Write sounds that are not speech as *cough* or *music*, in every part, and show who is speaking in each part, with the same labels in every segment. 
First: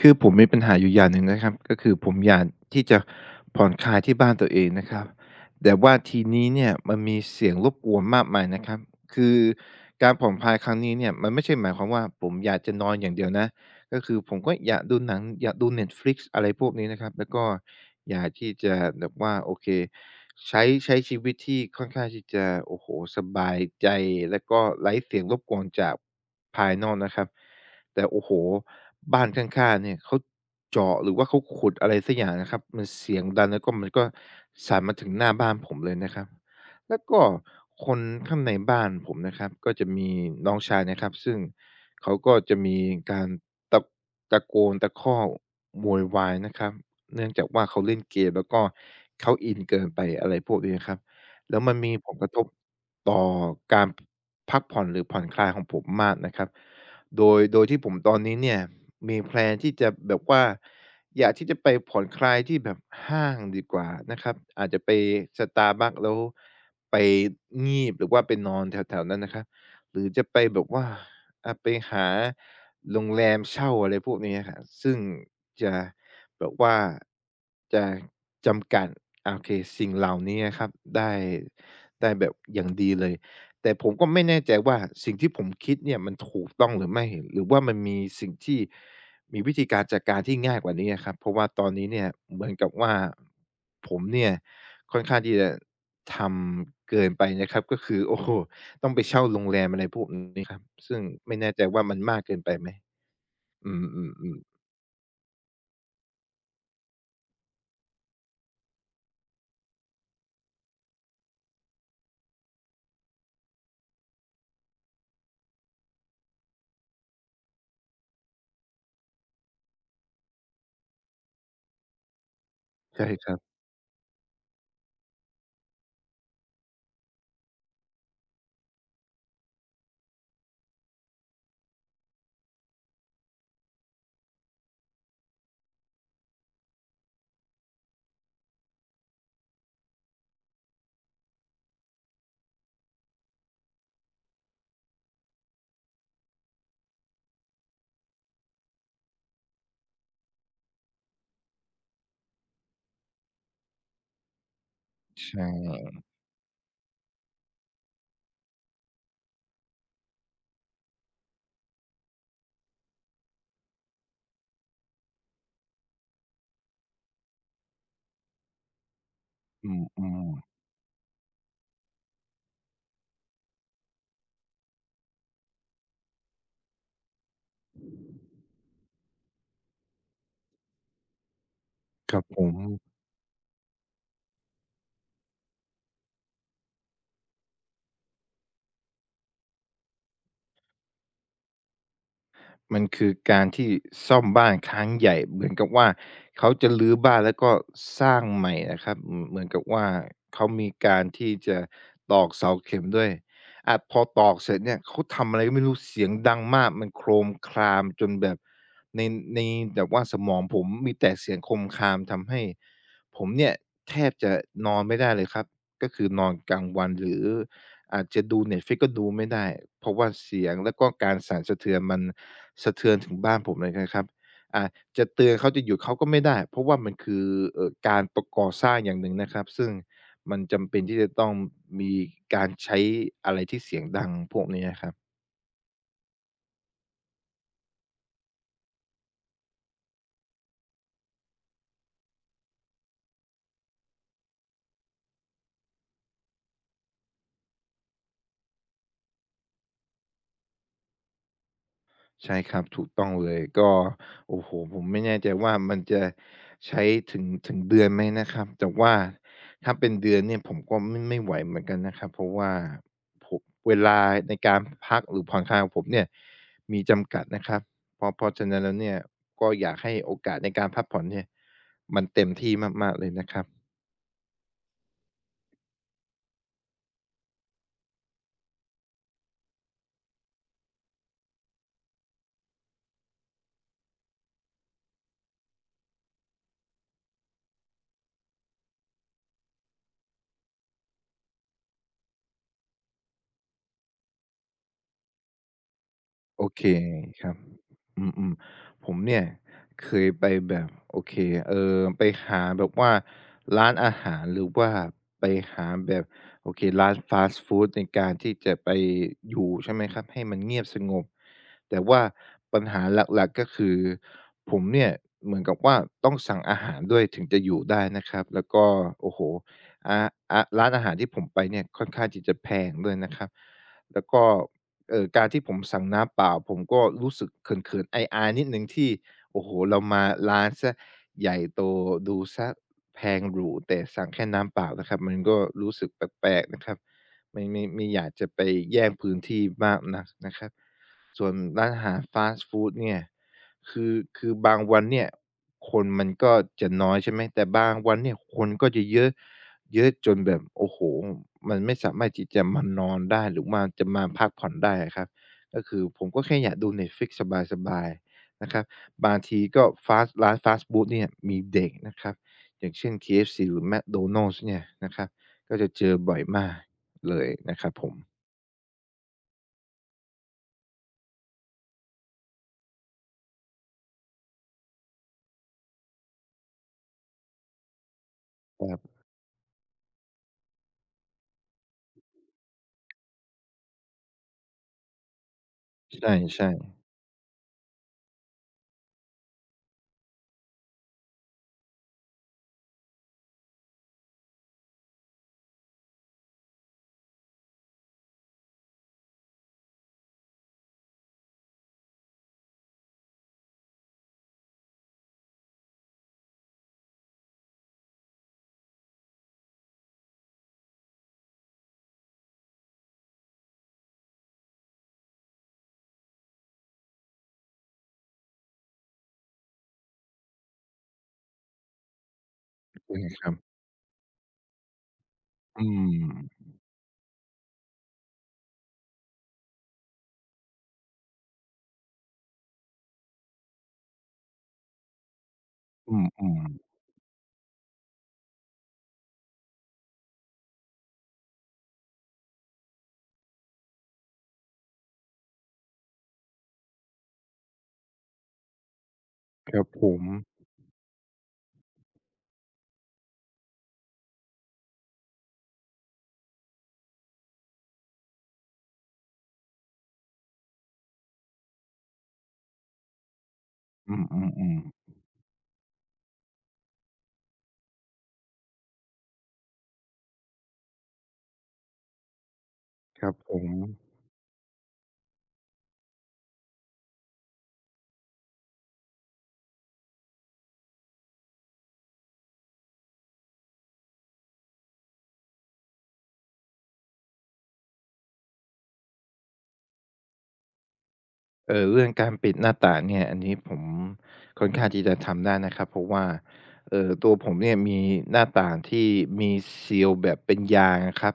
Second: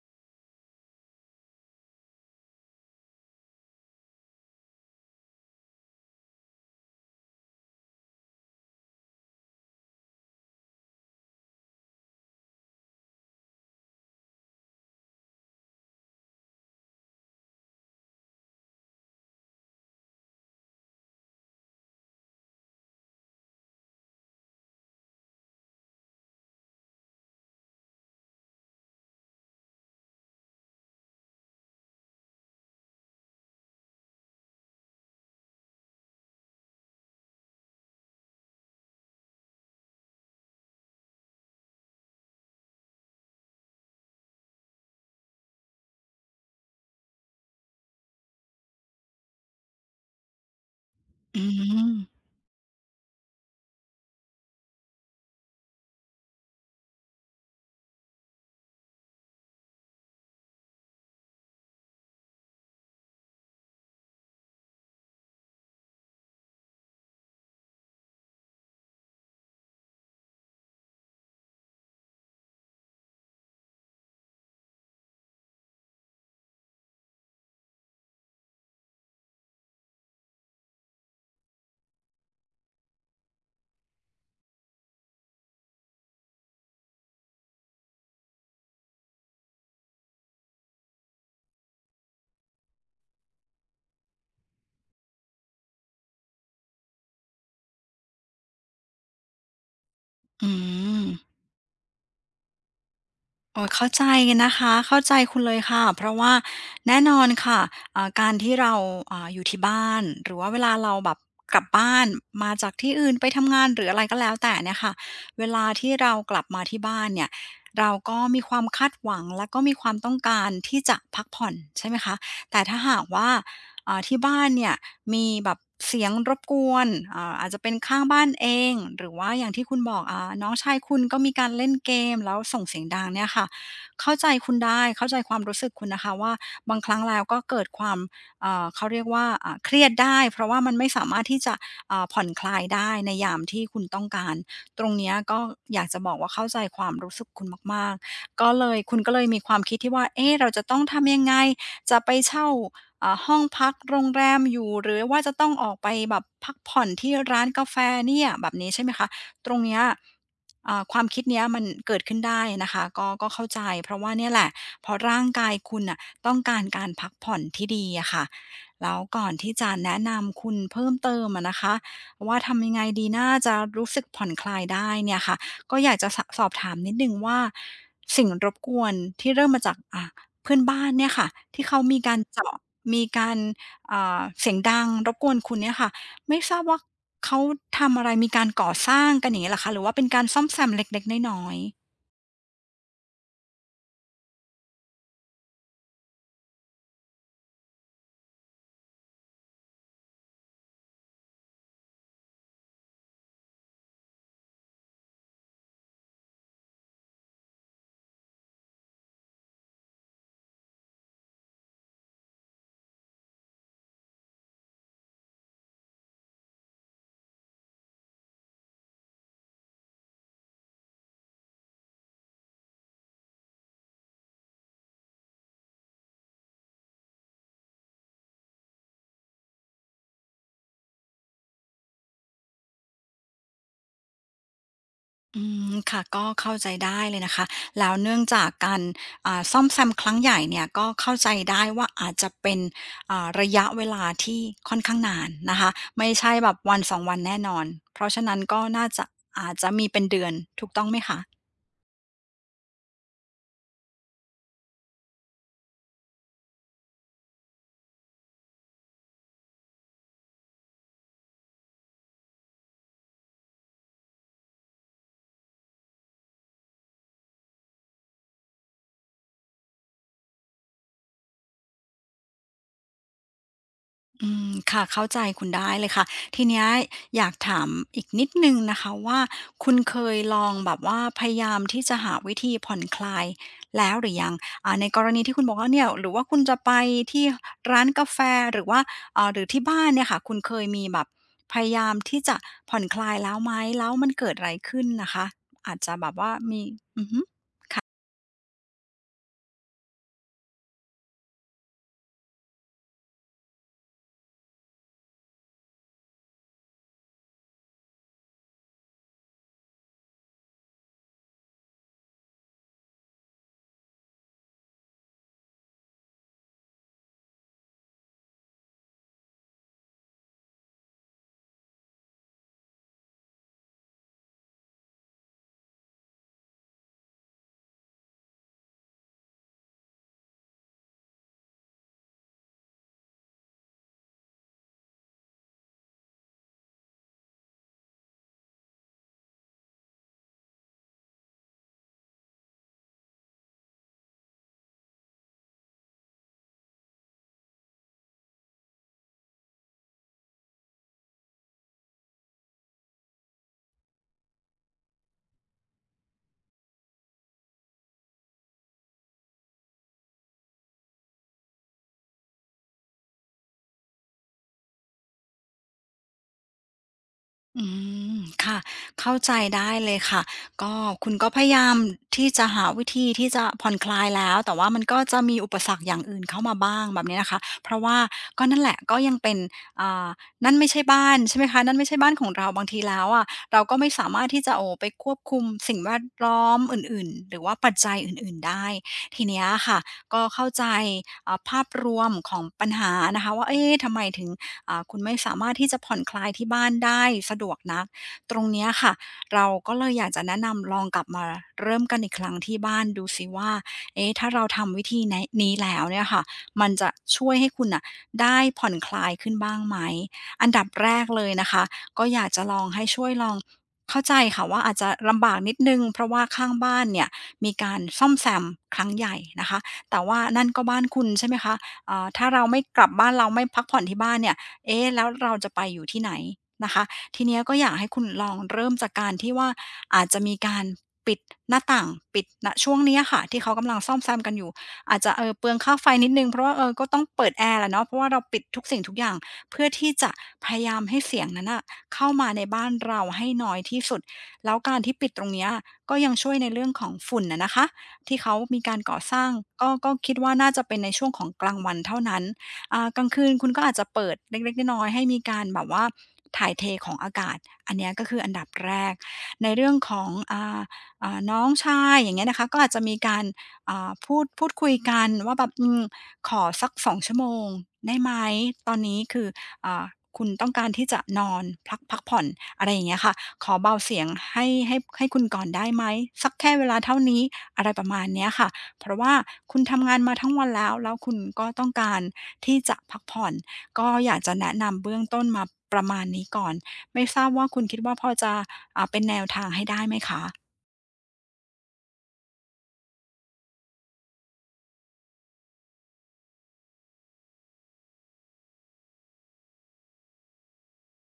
Speaker 1: คือผมมีปัญหาอยู่อย่างหนึ่งนะครับก็คือผมอยากที่จะผ่อนคลายที่บ้านตัวเองนะครับแต่ว่าทีนี้เนี่ยมันมีเสียงรบกวนมากมายนะครับคือการผ่อนคลายครั้งนี้เนี่ยมันไม่ใช่หมายความว่าผมอยากจะนอนอย่างเดียวนะก็คือผมก็อยากดูหนังอยากดู Netflix อะไรพวกนี้นะครับแล้วก็อยากที่จะแบบว่าโอเคใช้ชีวิตที่ค่อนข้างที่จะโอ้โฮสบายใจแล้วก็ไร้เสียงรบกวนจากภายนอกนะครับ แต่โอ้โหบ้านข้างๆเนี่ยเขาเจาะหรือว่าเขาขุดอะไรสักอย่างนะครับมันเสียงดังแล้วก็มันก็สั่นมาถึงหน้าบ้านผมเลยนะครับแล้วก็คนข้างในบ้านผมนะครับก็จะมีน้องชายนะครับซึ่งเขาก็จะมีการตะตะโกนตะคอกโวยวายนะครับเนื่องจากว่าเขาเล่นเกมแล้วก็เขาอินเกินไปอะไรพวกนี้นะครับ
Speaker 2: อื
Speaker 1: แล้วมัน
Speaker 2: ม
Speaker 1: มีผลกระทบต่อการพักผ่อนหรือผ่อนคลายของผมมากนะครับ โดยที่ผมตอนนี้เนี่ยมีแพลนที่จะแบบว่าอยากที่จะไปผ่อนคลายที่แบบห้างดีกว่านะครับอาจจะไป Starbucks แล้วไปงีบหรือว่าไปนอนแถวๆนั้นนะครับหรือจะไปแบบว่าอาไปหาโรงแรมเช่าอะไรพวกนี้อะครับซึ่งจะแบบว่าจะจำกัดอาโอเคสิ่งเหล่านี้อะครับได้ได้แบบอย่างดีเลย แต่ผมก็ไม่แน่ใจว่าสิ่งที่ผมคิดเนี่ยมันถูกต้องหรือไม่หรือว่ามันมีสิ่งที่มีวิธีการจัดการที่ง่ายกว่านี้อะครับเพราะว่าตอนนี้เนี่ยเหมือนกับว่าผมเนี่ยค่อนข้างที่จะทำเกินไปนะครับก็คือ *laughs* โอ้โฮต้องไปเช่าโรงแรมอะไรพวกนี้
Speaker 2: อื
Speaker 1: ครับซึ่ง
Speaker 2: ม
Speaker 1: ไม่แน่ใจว่ามันมากเกินไปไหม
Speaker 2: โอ้ย
Speaker 1: อื
Speaker 2: เข้าใจ
Speaker 1: มๆๆ
Speaker 2: นะคะเข้าใจคุณเลยค่ะเพราะว่าแน่นอนค่ะการที่เราอยู่ที่บ้านหรือว่าเวลาเราแบบกลับบ้านมาจากที่อื่นไปทำงานหรืออะไรก็แล้วแต่เนี่ยค่ะเวลาที่เรากลับมาที่บ้านเนี่ยเราก็มีความคาดหวังและก็มีความต้องการที่จะพักผ่อนใช่ไหมคะแต่ถ้าหาก
Speaker 1: ใช่ค
Speaker 2: ว่า
Speaker 1: รับ
Speaker 2: ที่บ้านเนี่ยมีแบบเสียงรบกวนอาจจะเป็นข้างบ้านเองหรือว่าอย่างที่คุณบอกน้องชายคุณก็มีการเล่นเกมแล้วส่งเสียงดังเนี่ยค่ะเข้าใจคุณได้เข้าใจความรู้สึกคุณนะคะว่าบางครั้งแล้วก็เกิดความเขาเรียกว่าเครียดได้เพราะว่ามันไม่สามารถที่จะผ่อนคลายได้ในยามที่คุณต้องการตรงเนี้ยก็อยากจะบอกว่าเข้าใจความรู้สึกคุณมากๆก็เลยคุณก็เลยมีความคิดที่ว่าเอ๊ะเราจะต้องทำยังไงจะไปเช่า ห้องพักโรงแรมอยู่หรือว่าจะต้
Speaker 1: ใช่
Speaker 2: องออกไปแบบพักผ่อนที่ร้านกาแฟเนี่ยแบบนี้ใช่ไหมคะตรงเนี้ยความคิดเนี้ยมันเกิดขึ้นได้นะคะก็เข้าใจเพราะว่าเนี่ยแหละเพราะร่างกายคุณน่ะต้องการการพักผ่อนที่ดีอะค่ะแล้วก่อนที่
Speaker 1: อ
Speaker 2: จะแนะ
Speaker 1: ื
Speaker 2: นำคุ
Speaker 1: ม
Speaker 2: ณเพิ่มเติมอะนะคะว่าทำยังไงดีน่าจะรู้สึกผ่อนคลายได้เนี่ยค่ะก็อยากจะสอบถามนิดนึงว่าสิ่งรบกวนที่เริ่มมาจากเพื่อนบ้านเนี่ยค่ะที่เขามี
Speaker 1: ๆค
Speaker 2: การ
Speaker 1: รับผ
Speaker 2: เจาะ
Speaker 1: ม
Speaker 2: มีการเสียงดังรบกวนคุณเนี่ยค่ะไม่ทราบว่าเขาทำอะไรมีการก่อสร้างกันอย่างงี้เหรอคะหรือว่าเป็นการซ่อมแซมเล็กๆน้อยๆ
Speaker 1: มันคือการที่ซ่อมบ้านครั้งใหญ่เหมือนกับว่าเขาจะรื้อบ้านแล้วก็สร้างใหม่นะครับเหมือนกับว่าเขามีการที่จะตอกเสาเข็มด้วยอาพอตอกเสร็จเนี่ยเขาทำอะไรก็ไม่รู้เสียงดังมากมันโครมครามจนแบบในในแบบว่าสมองผมมีแต่เสียงโครมครามทำให้ผมเนี่ยแทบจะนอนไม่ได้เลยครับก็คือนอนกลางวันหรืออาจจะดู Netflix ก็ดูไม่ได้เพราะว่าเสียงแล้วก็การสั่นสะเทือนมัน สะเทือนถึงบ้านผมเลยนะครับอ่าจะเตือนเขาจะหยุดเขาก็ไม่ได้ เพราะว่ามันคือการประก่อสร้างอย่างหนึ่งนะครับ ซึ่งมันจำเป็นที่จะต้องมีการใช้อะไรที่เสียงดังพวกนี้อะครับ
Speaker 2: อืมค่ะก็เข้าใจได้เลยนะคะแล้วเนื่องจากการซ่อมแซมครั้งใหญ่เนี่ยก็เข้าใจได้ว่าอาจจะเป็นระยะเวลาที่ค่อนข้างนานนะคะไม่ใช่แบบวันสองวันแน่นอนเพราะฉะนั้นก็น่าจะอาจจะมีเป็นเดือนถูกต้องไหมคะ
Speaker 1: ใช่ครับถูกต้องเลยก็โอ้โฮผมไม่แน่ใจว่ามันจะใช้ถึงเดือนไหมนะครับแต่ว่าถ้าเป็นเดือนเนี่ยผมก็ไม่ไหวเหมือนกันนะครับเพราะว่าผมเวลาในการพักหรือผ่อนคลายของผมเนี่ยมีจำกัดนะครับเพราะฉะนั้นแล้วเนี่ยก็อยากให้โอกาสในการพักผ่อนเนี่ยมันเต็มที่มากๆเลยนะครับ
Speaker 2: อืมค่ะเข้าใจคุณได้เลยค่ะทีเนี้ยอยากถามอีกนิดหนึ่งนะคะว่าคุณเคยลองแบบว่าพยายามที่จะหาวิธีผ่อนคลายแล้วหรือยังในกรณีที่คุณบอกว่าเนี่ยหรือว่าคุณจะไปที่ร้านกาแฟหรือว่าหรือที่บ้านเนี่ยค่ะคุณเคยมีแบบพยายามที่จะผ่อนคลายแล้วไหมแล้วมันเกิดอะไรขึ้นนะคะอาจจะแบบว่า
Speaker 1: โอ
Speaker 2: มี
Speaker 1: เค
Speaker 2: อือฮึ
Speaker 1: ครับอืมๆผมเนี่ยเคยไปแบบโอเคไปหาแบบว่าร้านอาหารหรือว่าไปหาแบบโอเคร้านฟาสต์ฟูดในการที่จะไปอยู่ใช่ไหมครับให้มันเงียบสงบแต่ว่าปัญหาหลักๆก็คือผมเนี่ยเหมือนกับว่าต้องสั่งอาหารด้วยถึงจะอยู่ได้นะครับแล้วก็โอ้โฮอาอาร้านอาหารที่ผมไปเนี่ยค่อนข้างที่จะแพงด้วยนะครับแล้วก็ การที่ผมสั่งน้ำเปล่าผมก็รู้สึกเขินๆอายๆนิดหนึ่งที่โอ้โฮเรามาร้านเสียใหญ่โตดูเสียแพงหรูแต่สั่งแค่น้ำเปล่านะครับมันก็รู้สึกแปลกๆนะครับไม่ไม่อยากจะไปแย่งพื้นที่มากนักนะครับส่วนร้านอาหารฟาสต์ฟูดเนี่ยคือบางวันเนี่ยคนมันก็จะน้อยใช่ไหมแต่บางวันเนี่ยคนก็จะเยอะ เยอะจนแบบโอ้โฮมันไม่สามารถที่จะมานอนได้หรือมาจะมาพักผ่อนได้อะครับก็คือผมก็แค่อยากดู Netflix สบายๆนะครับบางทีก็ฟาสต์ร้านฟาสต์ฟูดเนี่ยมีเด็กนะครับอย่างเช่น KFC หรือ McDonald's เนี่ยนะครับก็จะเจอบ่อยมากเลยนะค
Speaker 2: อื
Speaker 1: รับผม
Speaker 2: มค่ะเข้าใจได้เลยค่ะก็คุณก็พยายามที่จะหาวิธีที่จะผ่อนคลายแล้วแต่ว่ามันก็จะมีอุปสรรคอย่างอื่นเข้ามาบ้างแบบนี้นะคะเพราะว่าก็นั่น
Speaker 1: ค
Speaker 2: แหละ
Speaker 1: รับ
Speaker 2: ก็ยังเป็นอ่านั่นไม่ใช่บ้านใช่ไหมคะนั่นไม่ใช่บ้านของเราบางทีแล้วอะเราก็ไม่สามารถที่จะโอ้ไปควบคุมสิ่งแวดล้อ
Speaker 1: ใช่
Speaker 2: มอ
Speaker 1: ๆ
Speaker 2: ื่นๆหรือว่าปัจจัยอื่นๆได้ทีเนี้ยค่ะก็เข้าใจภาพรวมของปัญหานะคะว่าเอ๊ะทำไมถึง คุณไม่สามารถที่จะผ่อนคลายที่บ้านได้สะดวกนักตรงเนี้ยค่ะเราก็เลยอยากจะแนะนำลองกลับมาเริ่มกันอีกครั้งที่บ้านดูสิว่าเอ๊ะถ้าเราทำวิธีไหนนี้แล้วเนี่ยค่ะมันจะช่วยให้คุณน่ะได้ผ่อนคลายขึ้นบ้างไหมอันดับแรกเลยนะคะก็อยากจะลองให้ช่วยลองเข้าใจค่ะว่าอาจจะลำบากนิดหนึ่งเพราะว่าข้างบ้านเนี่ยมีการซ่อมแซมครั้งใหญ่นะคะแต่ว่านั่นก็บ้านคุณใช่ไหมคะถ้าเราไม่กลับ
Speaker 1: ใช่
Speaker 2: บ้าน
Speaker 1: ค
Speaker 2: เรา
Speaker 1: รับ
Speaker 2: ไม่พักผ่อนที่บ้านเนี่ย เอ๊ะแล้วเราจะไป
Speaker 1: อื
Speaker 2: อยู่
Speaker 1: ม
Speaker 2: ที่ไหนนะคะทีเนี้ยก็อยากให้คุณลองเริ่มจากการที่ว่าอาจจะมีการปิดหน้าต่างปิดช่วงเนี้ยค่ะที่เขากำลังซ่อมแซมกันอยู่อาจจะเปลืองค่าไฟ
Speaker 1: อื
Speaker 2: นิดหนึ่งเพราะว่าเออ
Speaker 1: ม
Speaker 2: ก็ต้องเปิดแอร์แหละเนาะเพราะว่าเราปิดทุกสิ่งทุกอย่างเพื่อที่จะพยายามให้เสียงนั้นน่ะเข้ามาในบ้านเราให้น้อยที่สุดแล้วการที่ปิดตรงเนี้ยก็ยังช่วยในเรื่องของฝุ่นอะนะคะที่เขามีการก่อสร้าง
Speaker 1: ๆครับ
Speaker 2: ก็
Speaker 1: ผ
Speaker 2: ก็
Speaker 1: ม
Speaker 2: คิดว่าน่าจะเป็นในช่วงของกลางวันเท่านั้น กลางคืนคุณก็อาจจะเปิดเล็กๆน้อยๆให้มีการแบบว่าถ่ายเทของอากาศอันเนี้ยก็คืออันดับแรกในเรื่องของน้องชายอย่างเงี้ยนะคะก็อาจจะมีการ
Speaker 1: อื
Speaker 2: พูดพูด
Speaker 1: ม
Speaker 2: คุย
Speaker 1: ๆ
Speaker 2: กันว่าแบบอืมขอสัก2 ชั่วโมงได้ไหมตอนนี้คืออ่าคุณต้องการที่จะนอนพักผ่อนอะไรอย่างเงี้
Speaker 1: ๆ
Speaker 2: ย
Speaker 1: ครั
Speaker 2: ค่ะ
Speaker 1: บผ
Speaker 2: ข
Speaker 1: ม
Speaker 2: อเบาเสียงให้คุณก่อนได้ไหมสักแค่เวลาเท่านี้อะไรประมาณเนี้ยค่ะ เพราะว่าคุณทำงานมาทั้งวันแล้วแล้วคุณก็ต้องการที่จะพักผ่อนก็อยากจะแนะนำเบื้องต้นมาประมาณนี้ก่อนไม่ทราบว่าคุณคิดว่าพอจะเป็นแนวทางให้ได้ไหมคะ
Speaker 1: เรื่องการปิดหน้าต่างเนี่ยอันนี้ผมค่อนข้างที่จะทำได้นะครับเพราะว่าตัวผมเนี่ยมีหน้าต่างที่มีซีลแบบเป็นยางอะครับ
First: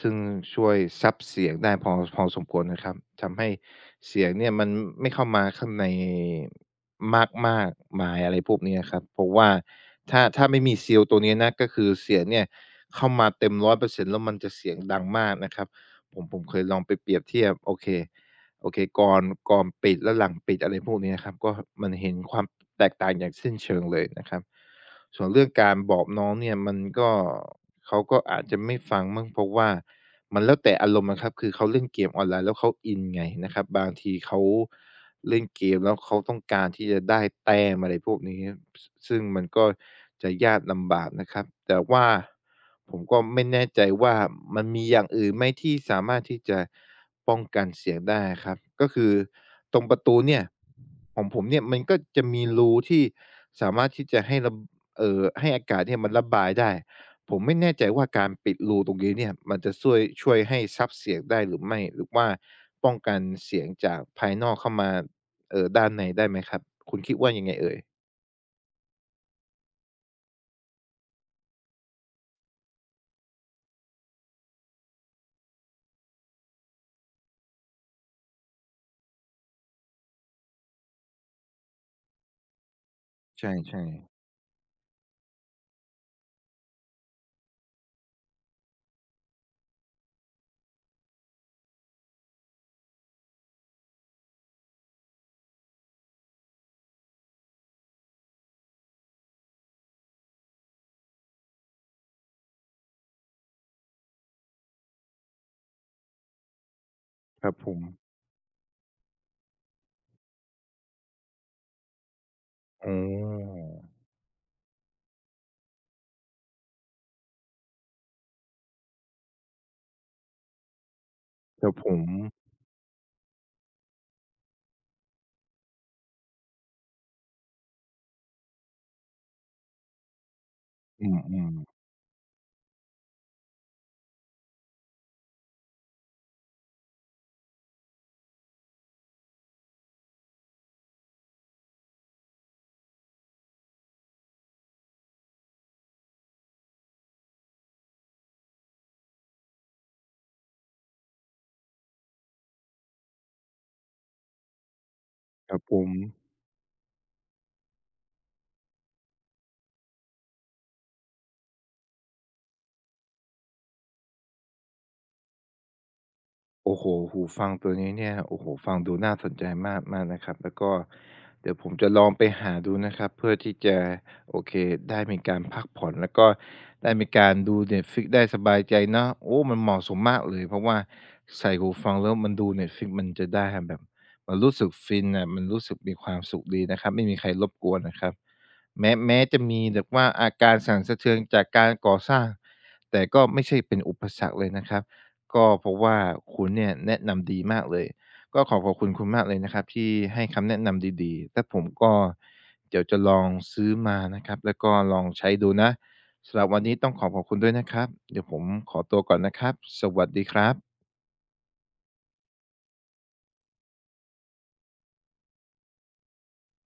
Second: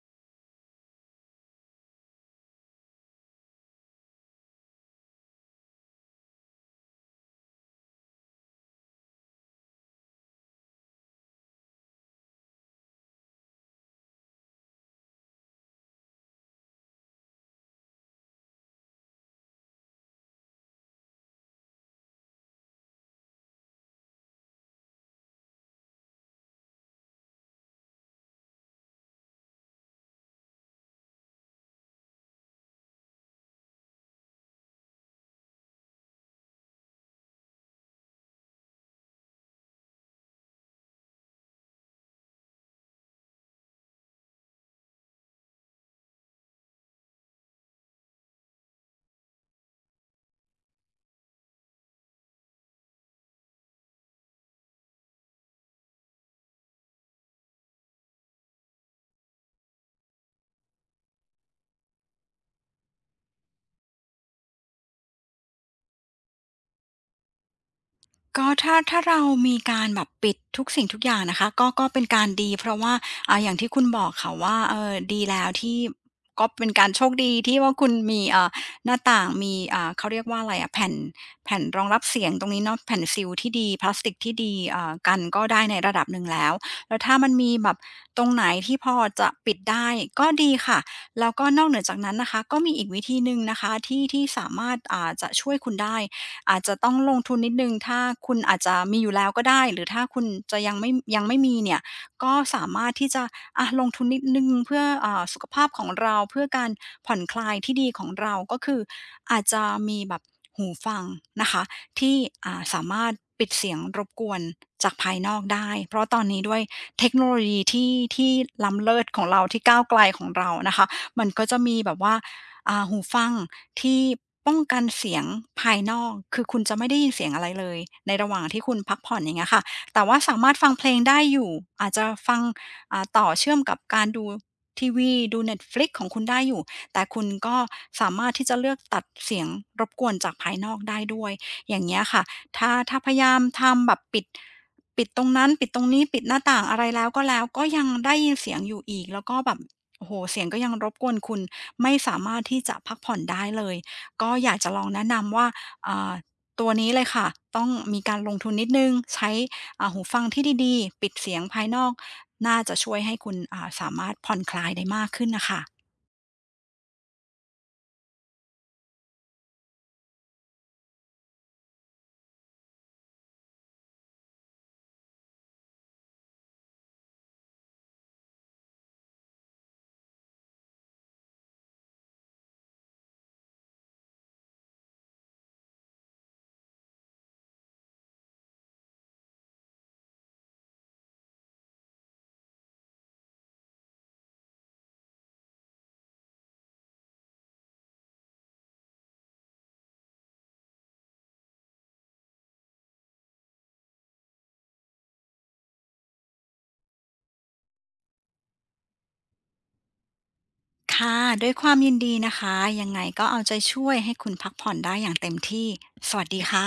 Speaker 1: ซึ่งช่วยซับเสียงได้พอสมควรนะครับทำให้เสียงเนี่ยมันไม่เข้ามาข้างในมากมากมายอะไรพวกเนี้ยครับเพราะว่าถ้าไม่มีซีลตัวนี้นะก็คือเสียงเนี่ยเข้ามาเต็ม100%แล้วมันจะเสียงดังมากนะครับผมเคยลองไปเปรียบเทียบโอเคก่อนก่อนปิดและหลังปิดอะไรพวกนี้นะครับก็มันเห็นความแตกต่างอย่างสิ้นเชิงเลยนะครับส่วนเรื่องการบอกน้องเนี่ยมันก็เขาก็อาจจะไม่ฟังมั้งเพราะว่ามันแล้วแต่อารมณ์นะครับคือเขาเล่นเกมออนไลน์แล้วเขาอินไงนะครับบางทีเขาเล่นเกมแล้วเขาต้องการที่จะได้แต้มอะไรพวกนี้ซึ่งมันก็จะยากลำบากนะครับแต่ว่า ผมก็ไม่แน่ใจว่ามันมีอย่างอื่นไหมที่สามารถที่จะป้องกันเสียงได้ครับก็คือตรงประตูเนี่ยของผมเนี่ยมันก็จะมีรูที่สามารถที่จะให้ระเอ่อให้อากาศเนี่ยมันระบายได้ผมไม่แน่ใจว่าการปิดรูตรงนี้เนี่ยมันจะช่วยให้ซับเสียงได้หรือไม่หรือว่าป้องกันเสียงจากภายนอกเข้ามาด้านในได้ไหมครับคุณคิดว่ายังไงเอ่ย
Speaker 2: ก็ถ้าเรามีการแบบปิดทุกสิ่งทุกอย่างนะคะก็เป็นการดีเพราะว่าอย่างที่คุณบอกค่ะว่าเออดีแล้วที่ก็เป็นการโชคดีที่ว่าคุณมีหน้าต่างมีเขาเรียกว่าอะไรอะแผ่นรองรับเสียงตรงนี้เนาะแผ่นซีลที่
Speaker 1: ใช่
Speaker 2: ดี
Speaker 1: ใช่
Speaker 2: พลาสติกที่ดีกันก็ได้ในระดับหนึ่งแล้วแล้วถ้ามันมีแบบตรงไหนที่พอจะปิดได้ก็ดีค่ะแล้วก็นอกเหนือจากนั้นนะคะก็มีอีกวิธีหนึ่งนะคะที่สามารถจะช่วยคุณได้ อาจจะต้องลงทุนนิดหนึ่งถ้าคุณอาจจะมีอยู่แล้วก็ได้ หรือถ้าคุณจะยังไม่มีเนี่ย ก็สามารถที่จะอะลงทุนนิดหนึ่งเพื่อสุขภาพของเราเพื่อการผ่อนค
Speaker 1: ค
Speaker 2: ลา
Speaker 1: รั
Speaker 2: ย
Speaker 1: บผ
Speaker 2: ที่
Speaker 1: ม
Speaker 2: ดีของเราก็คืออาจจะมีแบบหูฟังนะคะที่สา
Speaker 1: อ๋
Speaker 2: มารถปิด
Speaker 1: อ
Speaker 2: เสียงรบกวนจากภายนอกได้ เพราะตอนนี้ด้วยเทคโนโลยีที่ล้ำเลิศของเราที่ก้าวไกลของเรานะคะมันก็จะ
Speaker 1: ครับ
Speaker 2: มี
Speaker 1: ผ
Speaker 2: แบบ
Speaker 1: ม
Speaker 2: ว่า หูฟังที่ป้องกันเสียงภายนอก คือคุณจะไม่ได้ยินเสียงอะไรเลยในระหว่างที่คุณพักผ่อนอย่างเงี้ยค่ะ แต่ว่าสามารถฟังเพลง
Speaker 1: อื
Speaker 2: ได้อยู่
Speaker 1: ม
Speaker 2: อาจจะฟังต่อเชื่อมกับการดูทีวีดู Netflix ของคุณได้อยู่ แต่คุณก็สามารถที่จะเลือกตัดเสียงรบกวนจากภายนอกได้ด้วย อย่างเงี้ยค่ะถ้าพยายามทำแบบปิดปิดตรงนั้นปิดตรงนี้ปิดหน้าต่างอะไรแล้วก็ยังได้ยินเสียงอยู่อีกแล้วก็แบบ โอ้โฮเสียงก็ยังรบกวนคุณไม่สามารถที่จะพักผ่อนได้เลยก็อยากจะลองแนะนำว่า
Speaker 1: ๆครับผม
Speaker 2: อ่าตัวนี้เลยค่ะต้องมีการลงทุนนิดหนึ่งใช้หูฟังที่ดีๆปิดเสียงภายนอกน่าจะช่วยให้คุณสามารถผ่อนคลายได้มากขึ้นน่ะค่ะ
Speaker 1: โอ้โฮหูฟังตัวนี้เนี่ยโอ้โฮฟังดูน่าสนใจมากมากนะครับแล้วก็เดี๋ยวผมจะลองไปหาดูนะครับเพื่อที่จะโอเคได้มีการพักผ่อนแล้วก็ได้มีการดู Netflix ได้สบายใจเนาะโอ้มันเหมาะสมมากเลยเพราะว่าใส่หูฟังแล้วมันดู Netflix มันจะได้แบบมันรู้สึกฟินน่ะมันรู้สึกมีความสุขดีนะครับไม่มีใครรบกวนนะครับแม้จะมีแบบว่าอาการสั่นสะเทือนจากการก่อสร้างแต่ก็ไม่ใช่เป็นอุปสรรคเลยนะครับ ก็เพราะว่าคุณเนี่ยแนะนำดีมากเลยก็ขอขอบคุณคุณมากเลยนะครับที่ให้คำแนะนำดีๆแต่ผมก็เดี๋ยวจะลองซื้อมานะครับแล้วก็ลองใช้ดูนะสำหรับวันนี้ต้องขอขอบคุณด้วยนะครับเดี๋ยวผมขอตัวก่อนนะครับสวัสดีครับ
Speaker 2: ค่ะด้วยความยินดีนะคะยังไงก็เอาใจช่วยให้คุณพักผ่อนได้อย่างเต็มที่สวัสดีค่ะ